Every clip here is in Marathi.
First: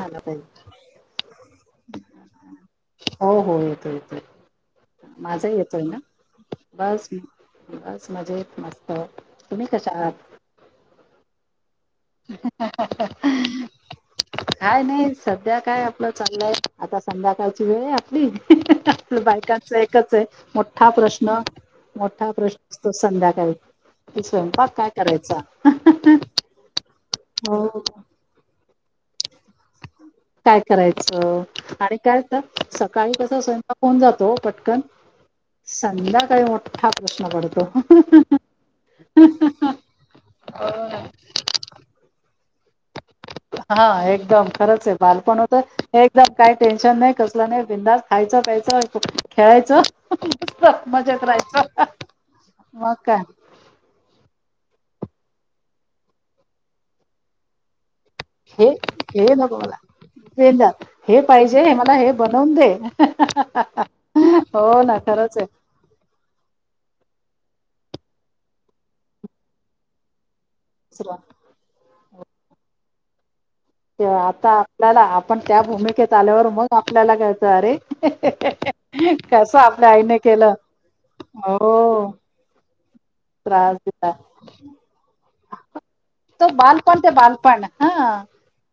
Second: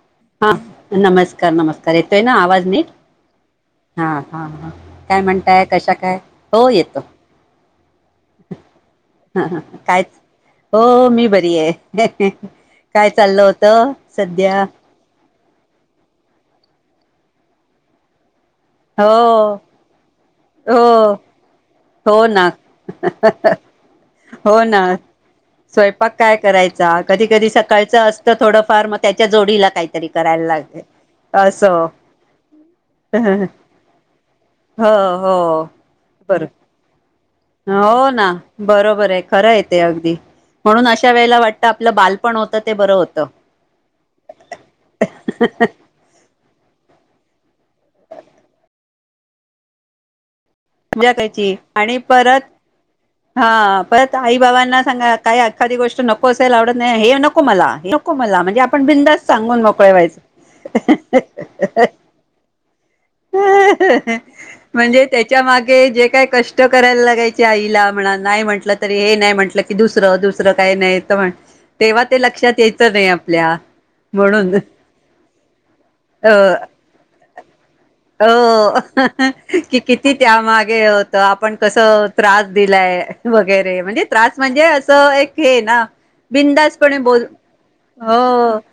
आला हा पाहिजे नमस्कार नमस्कार येतोय ना आवाज नीट हो हो येतो येतो येतो. हा-हा-हा काय माझा म्हणताय येतोय कशा ना काय हो येतो. बस बस मजेत मस्त तुम्ही कशा काय आहात हो मी बरी आहे काय चाललं होत सध्या काय नाही सध्या काय आपलं चांगलंय आता संध्याकाळची वेळ आहे हो आपली बायकांचा एकच आहे मोठा हो प्रश्न हो मोठा ना प्रश्न असतो संध्याकाळी हो स्वयंपाक ना काय करायचा स्वयंपाक काय करायचा कधी कधी हो सकाळचं असतं थोडंफार मग त्याच्या जोडीला काय काय करायचं आणि काय तर सकाळी कस स्वयंपा होऊन जातो पटकन हो हो बर संध्याकाळी मोठा प्रश्न पडतो हो ना बरोबर आहे. खरं य ते अगदी. हो म्हणून ना अशा वेळेला वाटतं. आपलं बालपण होतं ते बरं होत. हा एकदम खरंच आहे. बालपण होत. हे एकदम काय टेन्शन नाही. कसला नाही. बिंदास खायचं. प्यायचं. खेळायचं. मजेत ज्याकायची राहायचं आणि परत मग काय हा परत आई बाबांना सांग काय अखादी गोष्ट नको असेल आवडत नाही हे नको मला. नको मला. म्हणजे हे आपण बिंदास हे नको सांगून मला मोकळवायच. बिनधास्त हे पाहिजे हे मला हे बनवून दे हो ना म्हणजे खरंच त्याच्या आहे मागे. जे काय कष्ट करायला लागायचे. त्या आईला म्हणाव नाही. म्हटलं तरी हे नाही. म्हटलं की दुसरं दुसरं काही नाही. तेव्हा ते लक्षात यायचं नाही. आपल्या आता म्हणून आपल्याला आपण त्या भूमिकेत आल्यावर अ मग आपल्याला कळतं अरे. हो कसं की आपल्या किती आईने केलं त्यामागे होत. आपण कसं हो त्रास दिलाय. त्रास वगैरे म्हणजे दिला त्रास म्हणजे. असं एक हे. ना. तो बिंदासपणे बालपण ते बोल बालपण हो. हा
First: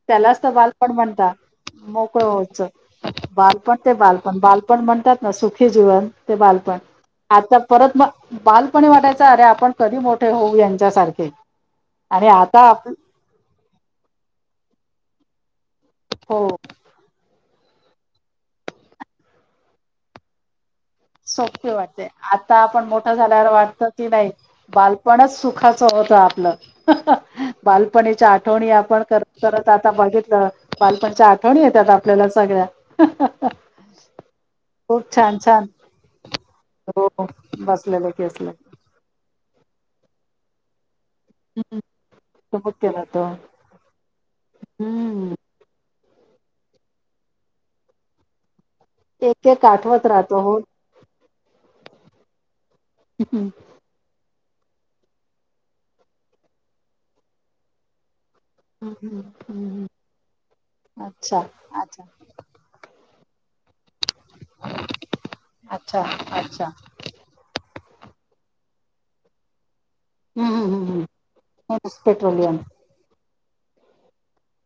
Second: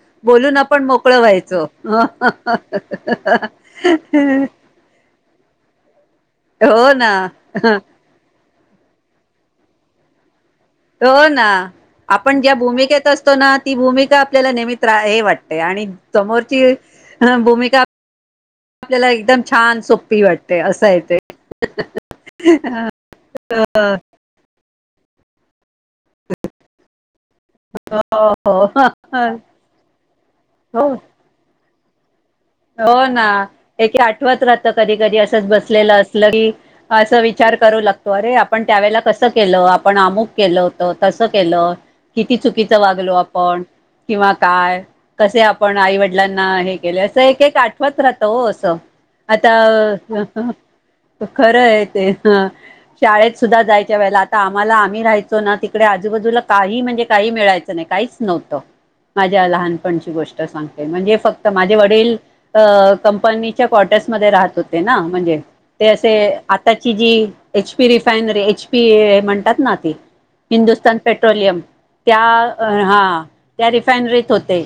त्यालाच तर बोलून आपण बालपण मोकळं म्हणतात व्हायच. ह. मोकळ हा. हा. व्हायचं हा. बालपण ते बालपण बालपण म्हणतात. ना सुखी जीवन. ते बालपण हो ना आता परत मग. बालपणी वाटायचं अरे आपण कधी मोठे होऊ यांच्यासारखे. हा आणि आपण ज्या आता आप भूमिकेत असतो ना. ती भूमिका आपल्याला नेहमी त्रा हे वाटते. आणि. हो समोरची भूमिका आपल्याला एकदम छान सोपी वाटते अस. सोपी वाटते. आता आपण मोठं झाल्यावर वाटत. की नाही बालपणच सुखा च होत आपलं. हो बालपणीच्या आठवणी. हो आपण करत करत आता बघितलं हो बालपणीच्या आठवणी येतात. आप हो ना एके आठवत राहत. खूप कधी-कधी छान असंच छान बसलेलं अस. तरी हो अस विचार करू बसलेलं लागतो. की अरे असलं आपण त्यावेळेला कसं केलं आपण अमुक केलं होत. कसं केलं हम्म. किती चुबुक चुकीचं केला वागलो. तो. आपण किंवा काय. हम्म. कसे आपण आई वडिलांना हे केले. असं एक एक आठवत राहत. हो असं एक एक आता आठवत राहतो हो. खरं आहे. ते ह शाळेत हम्म सुद्धा जायच्या वेळेला. आम्हाला आम्ही राहायचो. ना तिकडे आजूबाजूला काही म्हणजे काही मिळायचं नाही. काहीच नव्हतं. हम्म माझ्या हम्म. लहानपणची गोष्ट सांगते. म्हणजे अच्छा फक्त माझे अच्छा वडील अ कंपनी कॉटेज रहात होते ना. म्हणजे ते अच्छा असे अच्छा हम्म आत्ताची G. P refinery H. P ए म्हणतात. ना ती. हम्म हम्म हिंदुस्थान हम्म. पेट्रोलियम कोणस त्या पेट्रोलियम हा. त्या रिफायनरीत होते.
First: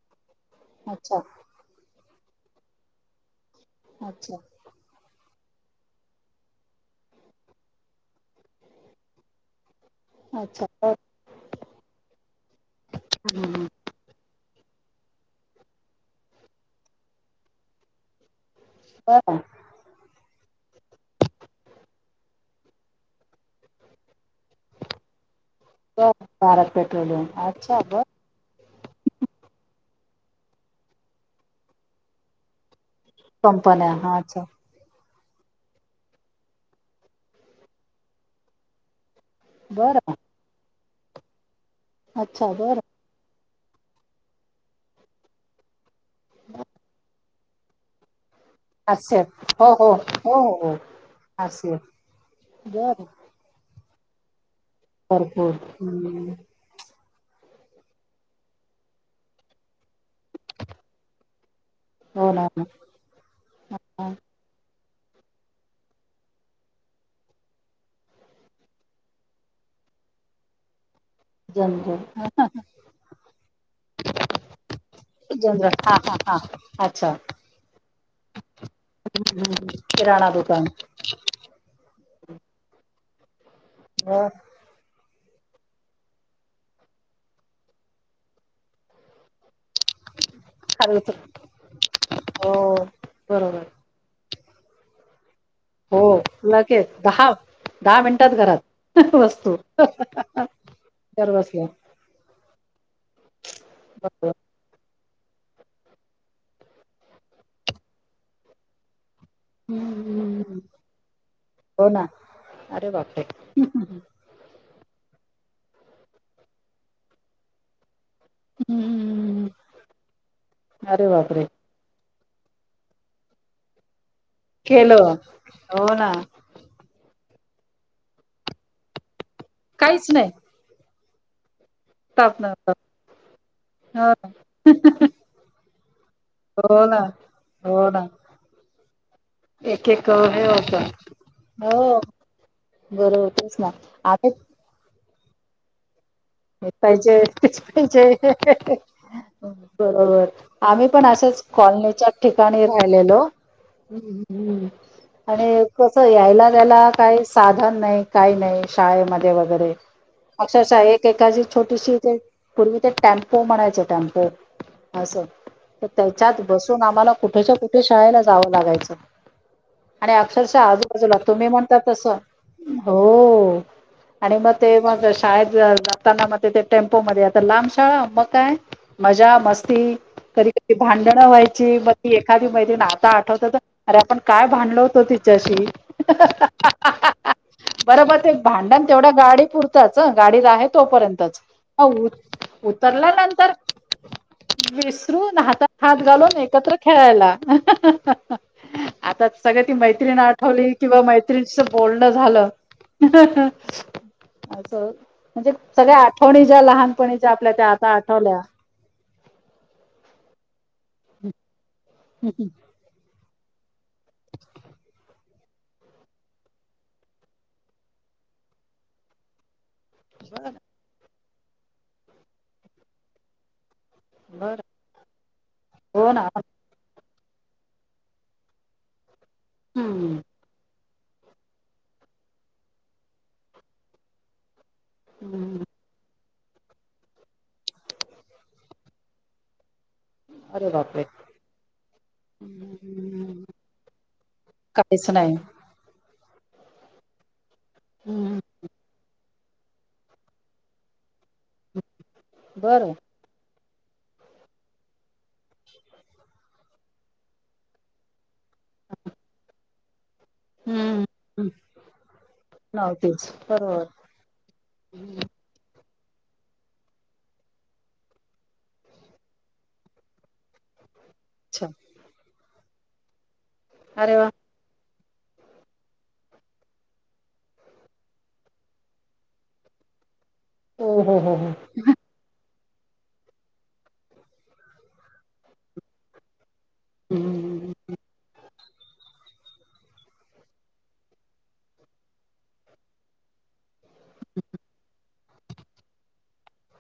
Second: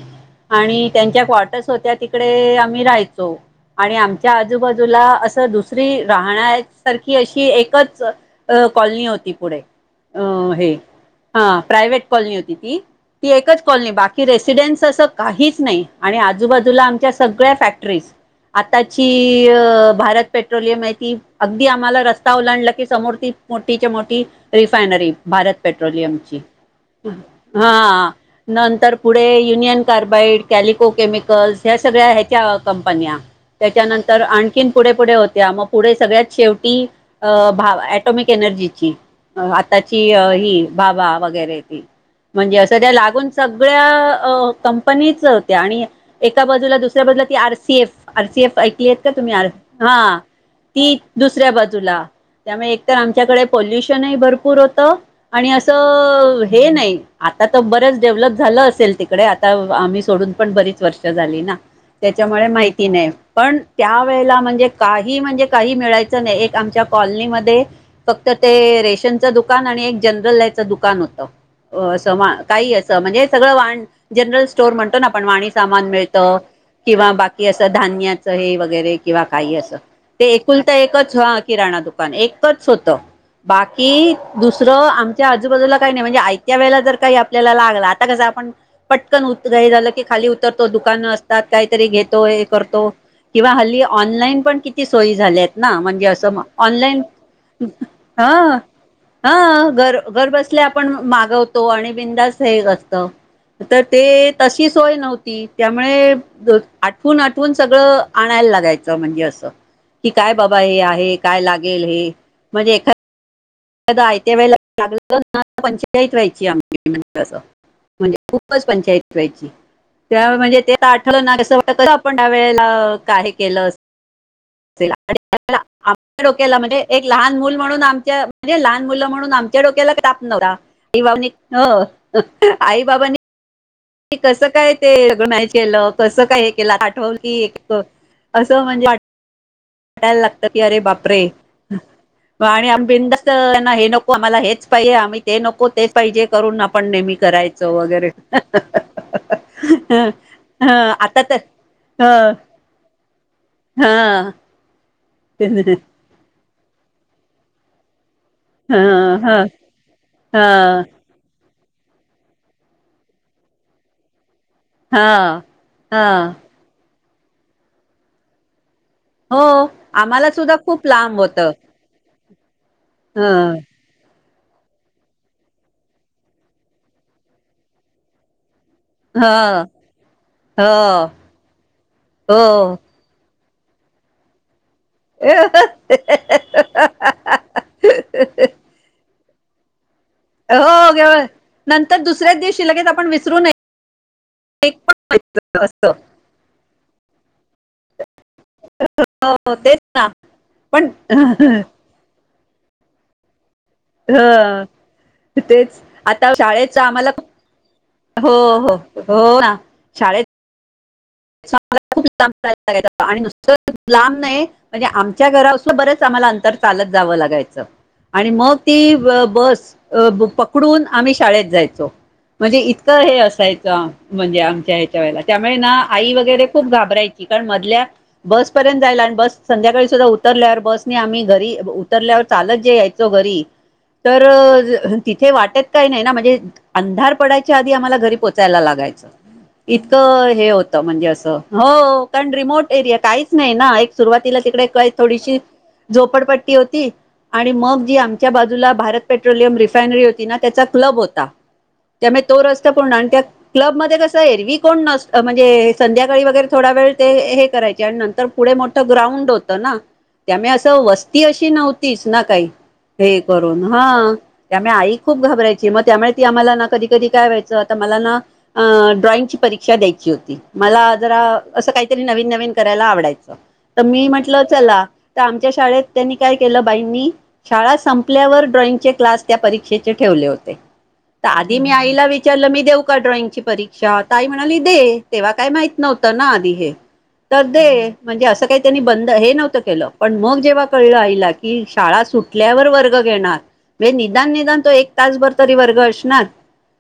आणि अच्छा त्यांच्या कॉटर्स होत्या तिकडे आम्ही राहायचो. आणि आमच्या अच्छा आजूबाजूला अस. दुसरी राहण्यासारखी अशी एकच कॉलनी होती. पुढे अ अच्छा हे बर हा. प्रायव्हेट कॉलनी होती. ती ती एकच हम्म कॉलनी बाकी रेस रेसिडेंट असं काहीच नाही. आणि आजूबाजूला आमच्या सगळ्या फॅक्टरीज. बरं आताची भारत पेट्रोलियम आहे. ती अगदी आम्हाला रस्ता ओलांडला की समोर ती मोठीच्या-मोठी. रिफायनरी भारत पेट्रोलियम बरं ची. भारत पेट्रोलियम अच्छा बर हा नंतर पुढे युनियन. कार्बाइड कॅलिको केमिकल्स ह्या सगळ्या याच्या कंप कंपन्या कंपन्या हा त्याच्यानंतर अच्छा आणखीन पुढे-पुढे होत्या. त्या मग पुढे सगळ्यात शेवटी अ भा आटॉमिक-एनर्जीची. आताची बरं ही बाबा वगैरे ती अच्छा म्हणजे. बरं असं त्या लागून. सगळ्या कंपनीच होत्या. आणि एका बाजूला. दुसऱ्या बाजूला. R. C. F R. C. F ऐकली का तुम्ही. आसेफ हो हो हा हो हो हो ती दुसऱ्या आसेफ बाजूला. त्यामुळे एकतर बरं आमच्याकडे पॉल्युशनही भरपूर होतं. आणि भरपूर हम्म असं हे नाही. आता तर बरंच डेव्हलप झालं असेल तिकडे, आता आम्ही सोडून पण बरीच वर्ष झाली ना, हो ना. त्याच्यामुळे हो माहिती नाही, पण ना. त्यावेेळेला म्हणजे काही म्हणजे काही मिळायचं नाही. एक आमच्या कॉलनीमध्ये फक्त ते रेशनचं दुकान आणि एक जनरल याचं दुकान होत. अस जनरल का अस म्हणजे सगळ वा जनरल स्टोर म्हणतो ना वाणी सामान आपण सा जनरल हा हा हा मिळतं किंवा अच्छा बाकी असं धान्याचे हे वगैरे असं काही असं किराणा दुकान एकुलत एक मिळतं. एकच ह किराणा दुकान एकच होत. बाकी खर दुसरं आ आजू बाजूला काही नाही म्हणजे आयत्या वेळेला जर का आपल्या लालाग आता कस आपण पटकन झा दुकान असत हो काहीतरी घोतो हे करतो किंवा बरोबर हली ऑनलान पण किती सोय झाल्या ना हो म्हणजे अस लगेच ऑनलाईन दहा दहा हा मिनिटात घरात वस्तू हा घर घर बसल्या आपण घर मागवतो बसल्या आणि बिंदास हे ते बरोबर तशी सोय नव्हती त्यामुळे आठवून आठवून सगळं आणायला लागायचं म्हणजे अस कि काय बाबा हम्म हे आहे काय लागेल हो ना हे म्हणजे अरे एखा बापरे आयत्या वेळेला लागला न पंचईत व्हायची आम्ही म्हणजें म्हणजे खूपच पंचायती व्हायची हम्म त्या म्हणजे त्याला अरे आठळ बापरे नास वा आपण त्या वेळेला काय केलं अस केलं ल्या हो ना डोक्याला म्हणजे एक लहान मुल म्हणून आमच्या म्हणजे लहान मुलं म्हणून आमच्या डोक्याला काहीच ताप नाही नव्हता भाव हो ताप न आई बाबाांनी हो क कसं काय तेगनाय केलं कसं काय हे केलं हो ना आठव की हो ना असं म्हणजे एक एक वाटायला लागत हे की होत अरे बापरे हो आणि आम्ही बरोबर बिंदस्त तेच ना हे नको आम्ही आम्हाला हेच पाहिजे आम्ही ते नको तेच पाहिजे करून हे आपण नेहमी पाहिजे तेच करायचं पाहिजे वगैरे ह बरोबर आम्ही पण आता तर असेच ह कॉलनीच्या ठिकाणी राहिलेलो ह् हा हम् ह आणि कस यायला त्यायला काही साधन नाही काही नाही ह शाळेमध्ये ह वगैरे अक्षरशः एक ी छोटीशी पूर्वी ते टेम्पो म्हणायचे टेम्पो असं हा तर हा त्याच्यात बसून आम्हाला कुठेच्या कुठे शाळेला जावं लागायचं हो आणि आम्हाला सुद्धा अक्षरशः खूप आजूबाजूला तुम्ही म्हणता तस हा आणि मग ते मग शाळेत जाताना मग ते टेम्पो मध्ये आता लांब शाळा मग काय ह मजा मस्ती कधी ह कधी हो भांडणं व्हायची मग एखादी मैदन आता आठवत अरे आपण काय भांडलो तिच्याशी बर बर एक भांडण तेवढ्या गाडी पुरतच गाडी रा आहे हो केवळ तोपर्यंतच ह नंतर दुसऱ्याच दिवशी लगेच आपण विसरून उतरल्यानंतर एक पण विसरून हातात असत हात घालून एकत्र खेळायला आता सगळ ती तेच ना मैत्रीिण आठवली पण किंवा मैत्रीणीशी बोलण झालं हा असं म्हणजे तेच सगळ्या आता आठवणी ज्या शाळेच आम्हाला लहानपणीच्या आपल्या त्या आता हो आठवल्या. हो हो ना शाळेत सो आणि लांब नाही म्हणजे आमच्या घरा असल बरेच आम्हाला अंतर चालत जावं लागायचं आणि मग ती बस अ बर पकडून आम्ही शाळेत जायचो म्हणजे इतकं हे असायचं म्हणजे बर. आमच्या ह्याच्या वेळेला त्यामुळे ना हो आई ना वगैरे खूप घाबर मधल्या बस पर्यंत बसं संधकाळी सुाधा हम्म उतरल्यावर ब आम्ही घरी उतरल्यावर चालत जे यायचो घरी तर तिथे वाटत हम्म काही नाही ना म्हणजे अंधार पडायच्या आधी आम्हाला घरी पोचायला लागायचं इतकं हे अरे होतं बापरे. म्हणजे असं हो कारण रिमोट एरिया काहीच हम्म नाही ना एक सुरुवातीला तिकडे काही काहीच नाही थोडीशी झोपडपट्टी होती आणि मग जी आमच्या हम्म बाजूला भारतपट्टी पेट्रोलियम रिफायनरी होती ना त्याचा क्लब होता त्यामुळे तो रस्ता बर पूर्ण आणि त्या क्लब मध्ये कसं यरवी कोण नस म्हणजे संध्याकाळी वगैरे थोडा वेळ ते हे करायचे आणि नंतर पुढे मोठं ग्राउंड होतं ना त्यामुळे असं हम्म वस्ती अशी नव्हतीच ना काही हे नव्हतीच करून बरोबर हा त्यामुळे आई खूप घाबरायची मग त्यामुळे की आम्हाला ना कधी कधी काय व्हायचं आता मला ना आ ड्रॉइंगची परीक्षा द्यायची होती मला जरा अस अच्छा काहीतरी नवीन नवीन करायला आवडायचं तर मी अरे वा म्हंटलं चला तर आमच्या शाळेत त्यांनी काय केलं बाईंनी शाळा संपल्यावर ड्रॉइंगचे क्लास त्या परीक्षेचे ठेवले होते ते हो हो हो त हो आधी मी आईला विचारलं मी देऊ का ड्रॉइंगची परीक्षा तर आई म्हणाली दे. तेव्हा काही माहित नव्हतं ना आधी हे तर हम्म दे म्हणजे असं काही त्यांनी बंद हे नव्हतं केलं पण मग जेव्हा कळलं आईला की शाळा सुटल्यावर वर्ग घेणार म्हणजे निदान निदान तो एक तासभर तरी वर्ग असणार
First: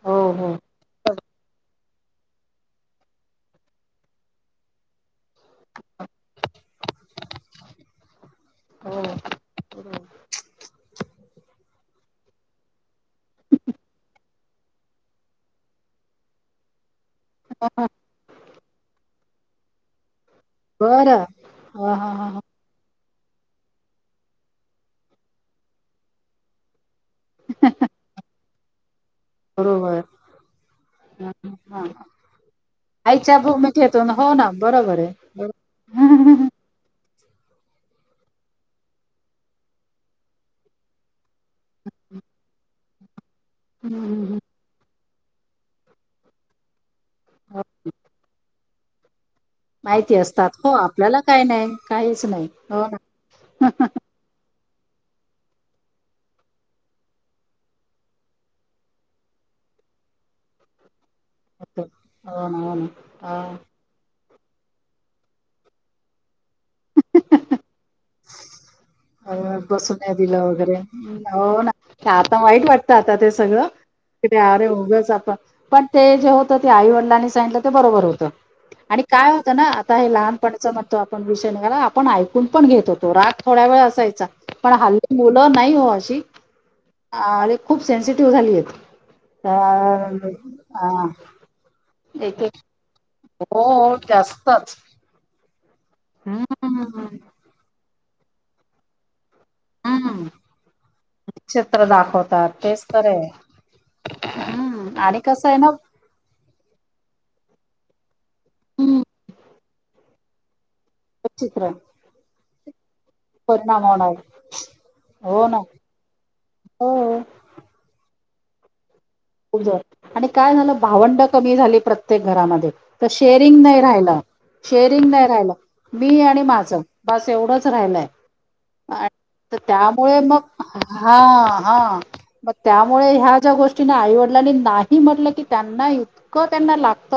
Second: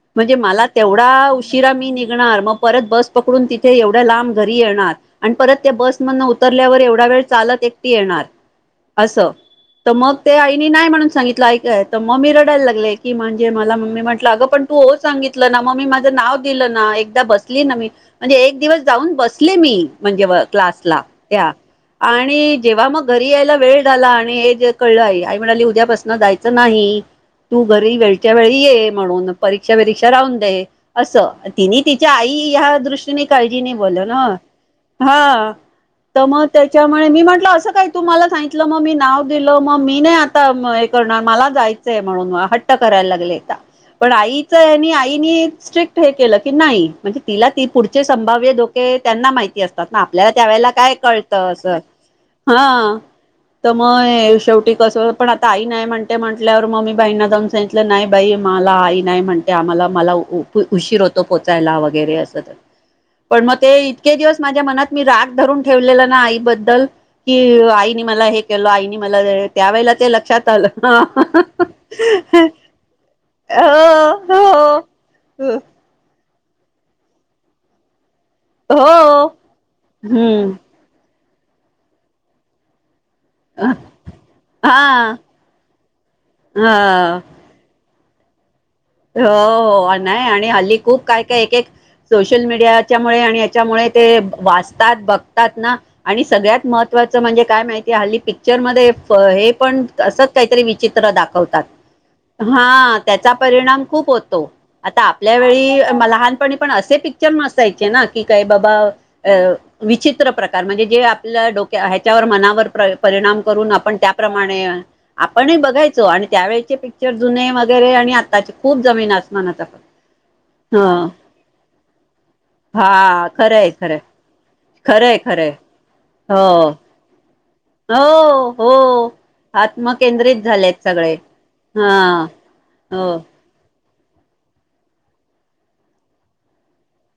हो म्हणजे हो मला तेवढा ऊ उशिरा मी निघणार मग परत बस पकडून मी तिथे एवढ्या लांब घरी येणार. आणि परत त्या बस मधन उतरल्यावर एवढा वेळ चालत एकटी येणार हो असं. तर मग ते आईनी नाही म्हणून सांगितलं आई काय तर मग मी रडायला लागले की म्हणजे मला मी म्हटलं अगं पण तू हो सांगितलं ना मग मी माझं नाव दिलं ना एकदा बसली ना मी म्हणजे एक दिवस जाऊन बसले मी म्हणजे व क्लासला बरं त्या हा हा हा हा आणि जेव्हा मग घरी यायला वेळ झाला आणि हे जे कळलं आई आई म्हणाली उद्यापासून जायचं नाही. तू घरी वेळच्या वेळी ये. म्हणून परीक्षा बरोबर बीरीक्षा राहून दे अस हा हा तिनी हा. तिच्या आई ह्या दृष्ट आईच्या काळजीनी बोललं भूमिकेतून ना हो बरोबर आहे. हा बरोबर त हम्म म हम्म त्याच्या मी म्हटलं अस काही तु मला सांगितलं मग मी नाव दिलं मग मी नाही आता हे करणार मला जायचंय म्हणून म हट्ट करायला लागले. पण हम्म आईच हेनी आईनी स्ट्रिक हे केलं की नाही म्हणजे तिला ती पुढ चे संभाव्य धोके त्यांना माहिती असतात ना माहिती आपल्याला असतात त्यावेळेला हो काय आपल्याला काय कळतं नाही असं. काहीच नाही हो ना हा तर म हे शेवटी कस पण आता आई नाही म्हणते म्हटल्यावर म मी बाईंना जाऊन सांगितलं नाही बाई मला आई नाही म्हणते. आम्हाला मला ऊ उशीर होतो पोचायला वगैरे अस हो त ना हो ना हा पण मग ते इतके इतके दिवस माझ्या मनात मी राग धरून ठेवलेला ना आई बद्दल की आई नी मला हे केलं आईनी मला अ, त्यावेळेला बसू ते नाही दिलं लक्षात वगैरे आलं. हम्म, हो ना ते आता वाईट वाटतं ते सगळं ते आरे हो उगाच आपण पण ते जे होत त ते आई वडिलांनी सांगितलं ते बरोबर होतं आणि काय हो होतं ना आता हे हम्म लहानपणाच म्हणतो आप पण विषय नीघाला आपण ऐकून पण घेत होत तो राग थोड्या वेळ असायचा पण हल्ली हा मुलं नाही हो अशी ह आणि खूप सेन्सिटिव्ह झाली आहेत. हो हो तर, नाही आणि हल्ली अ, खूप काय काय एक एक एक सोशल एक मीडियाच्या मुळे मुळे आणि हो याच्यामुळे ते जास्तच वाचतात बघतात ना आणि सगळ्यात हम्म महत्वाचं म्हणजे काय माहि ते हल्ली पिक्चर मध्ये प हे पण हम्म असच काही तरी विचित्र चित्र दाखवतात तेच हा तर आहे त्याचा परिणाम खूप होतो हम्म आता आणि आपल्या कसं आहे ना वेळी लहानपणी पण असे पिक्चर नसायचे ना. कि काय बाबा हम्म अ विचित्र प्रकार म्हणजे जे आपल्या विचित्र डोक्या ह्याच्यावर मनावर प परिणाम करून आपण त्याप्रमाणे हो आपणही ना बघायचो आणि त्यावेळेचे हो पिक्चर जुने वगैरे आणि आत ताचे खूप जमीन आस आणि काय झालं भावंड कमी झाली प्रत्येक घरामध्ये तर हा शेअरिंग खरंय नाही खरंय राहिला. शेरिंग खरंय नाही खरंय राहिलं मी आणि हो माझं बस एवढंच राहिलय. हो हो त त्यामुळे आत्मकेंद्रित मग झालेत सगळे हा हा मग हो त्यामुळे ह्या ज्या गोष्टी ना आईवडलानी नाही म्हटलं की त्यांना इतकं त्यांना लाग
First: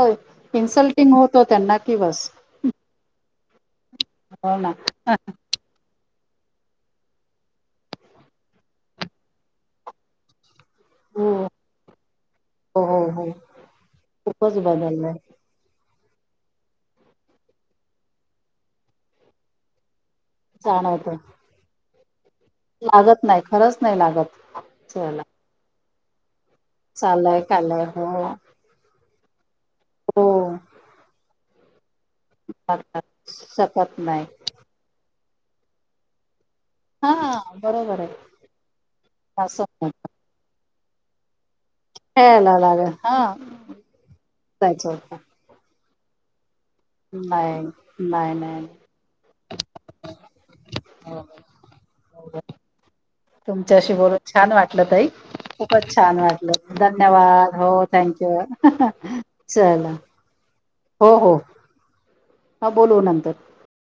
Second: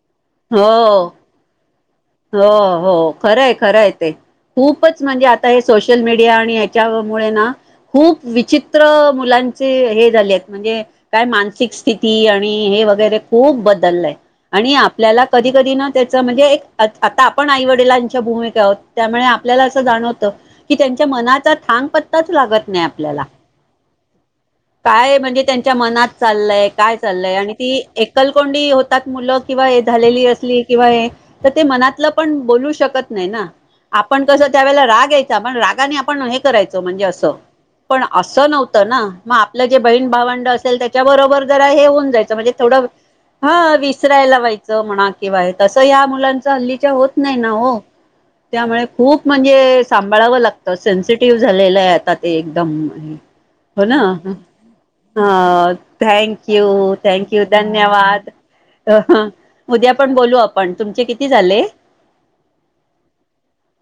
हो इन्सल्टिंग होतो त्यांना की बस हो हो खरंय-खरंय ते हो ना खूपच म्हणजे आता सोश शल मीडिया आणि याच्यामुळे ना खूप विचित्र मुलांचे हे झाले आहेत. म्हणजे हो काय मानसिक स्थिती आणि हे हो हो वगैरे हो खूप बदललय खूपच आणि बदललंय आपल्याला कधी-कधी ना त्याचा म्हणजे एक आत आता आपण आई वडिलांच्या भूमिका आहोत त्यामुळे आपल्याला असं जाणव त की त्यांच्या जाणवत मनाचा थांब पण पत्ताच लागत नाही आपल्याला लागत नाही खरंच नाही लागत काय चला म्हणजे त्यांच्या मनात लय काय चाललंय चालय आणि ती कालय हो एकलकोंडी होतात मुलं किंवा हे झालेली हो असली किंवा हे तर ते मनातलं पण बोलू शकत नाही लागतात ना? शकत आपण नाही कसं त्यावेळेला राग यायचा पण रागाने आपण हे करायचं म्हणजे हा असं बरोबर पण आहे असं नव्हतं ना? म असं आपलं जे म्हणतात. बहीण भावंड असेल त्यांच्याबरोबर जरा हे होऊन जायचं म्हणजे खेळायला थोडं लागल हा हां विसरायला व्हायचं जायचं म्हणा होत किंवा हे त स ह्या मुलांचं हल्ली च्या होत नाही ना हो नाही नाही त्यामुळे खुप म्हणजे सांभाळायला लागतं हो. सेन्सिटिव्ह झालेलंय आता ते एकदम हे हो तुमच्याशी ना बोलून छान वाटलं ताई हां खूपच छान थँक यू वाटलं थँक यू धन्यवाद हो धन्यवाद. थँक्यू अ हं चला उद्या पण बोलू आप हो हो हां बोलू नंतर.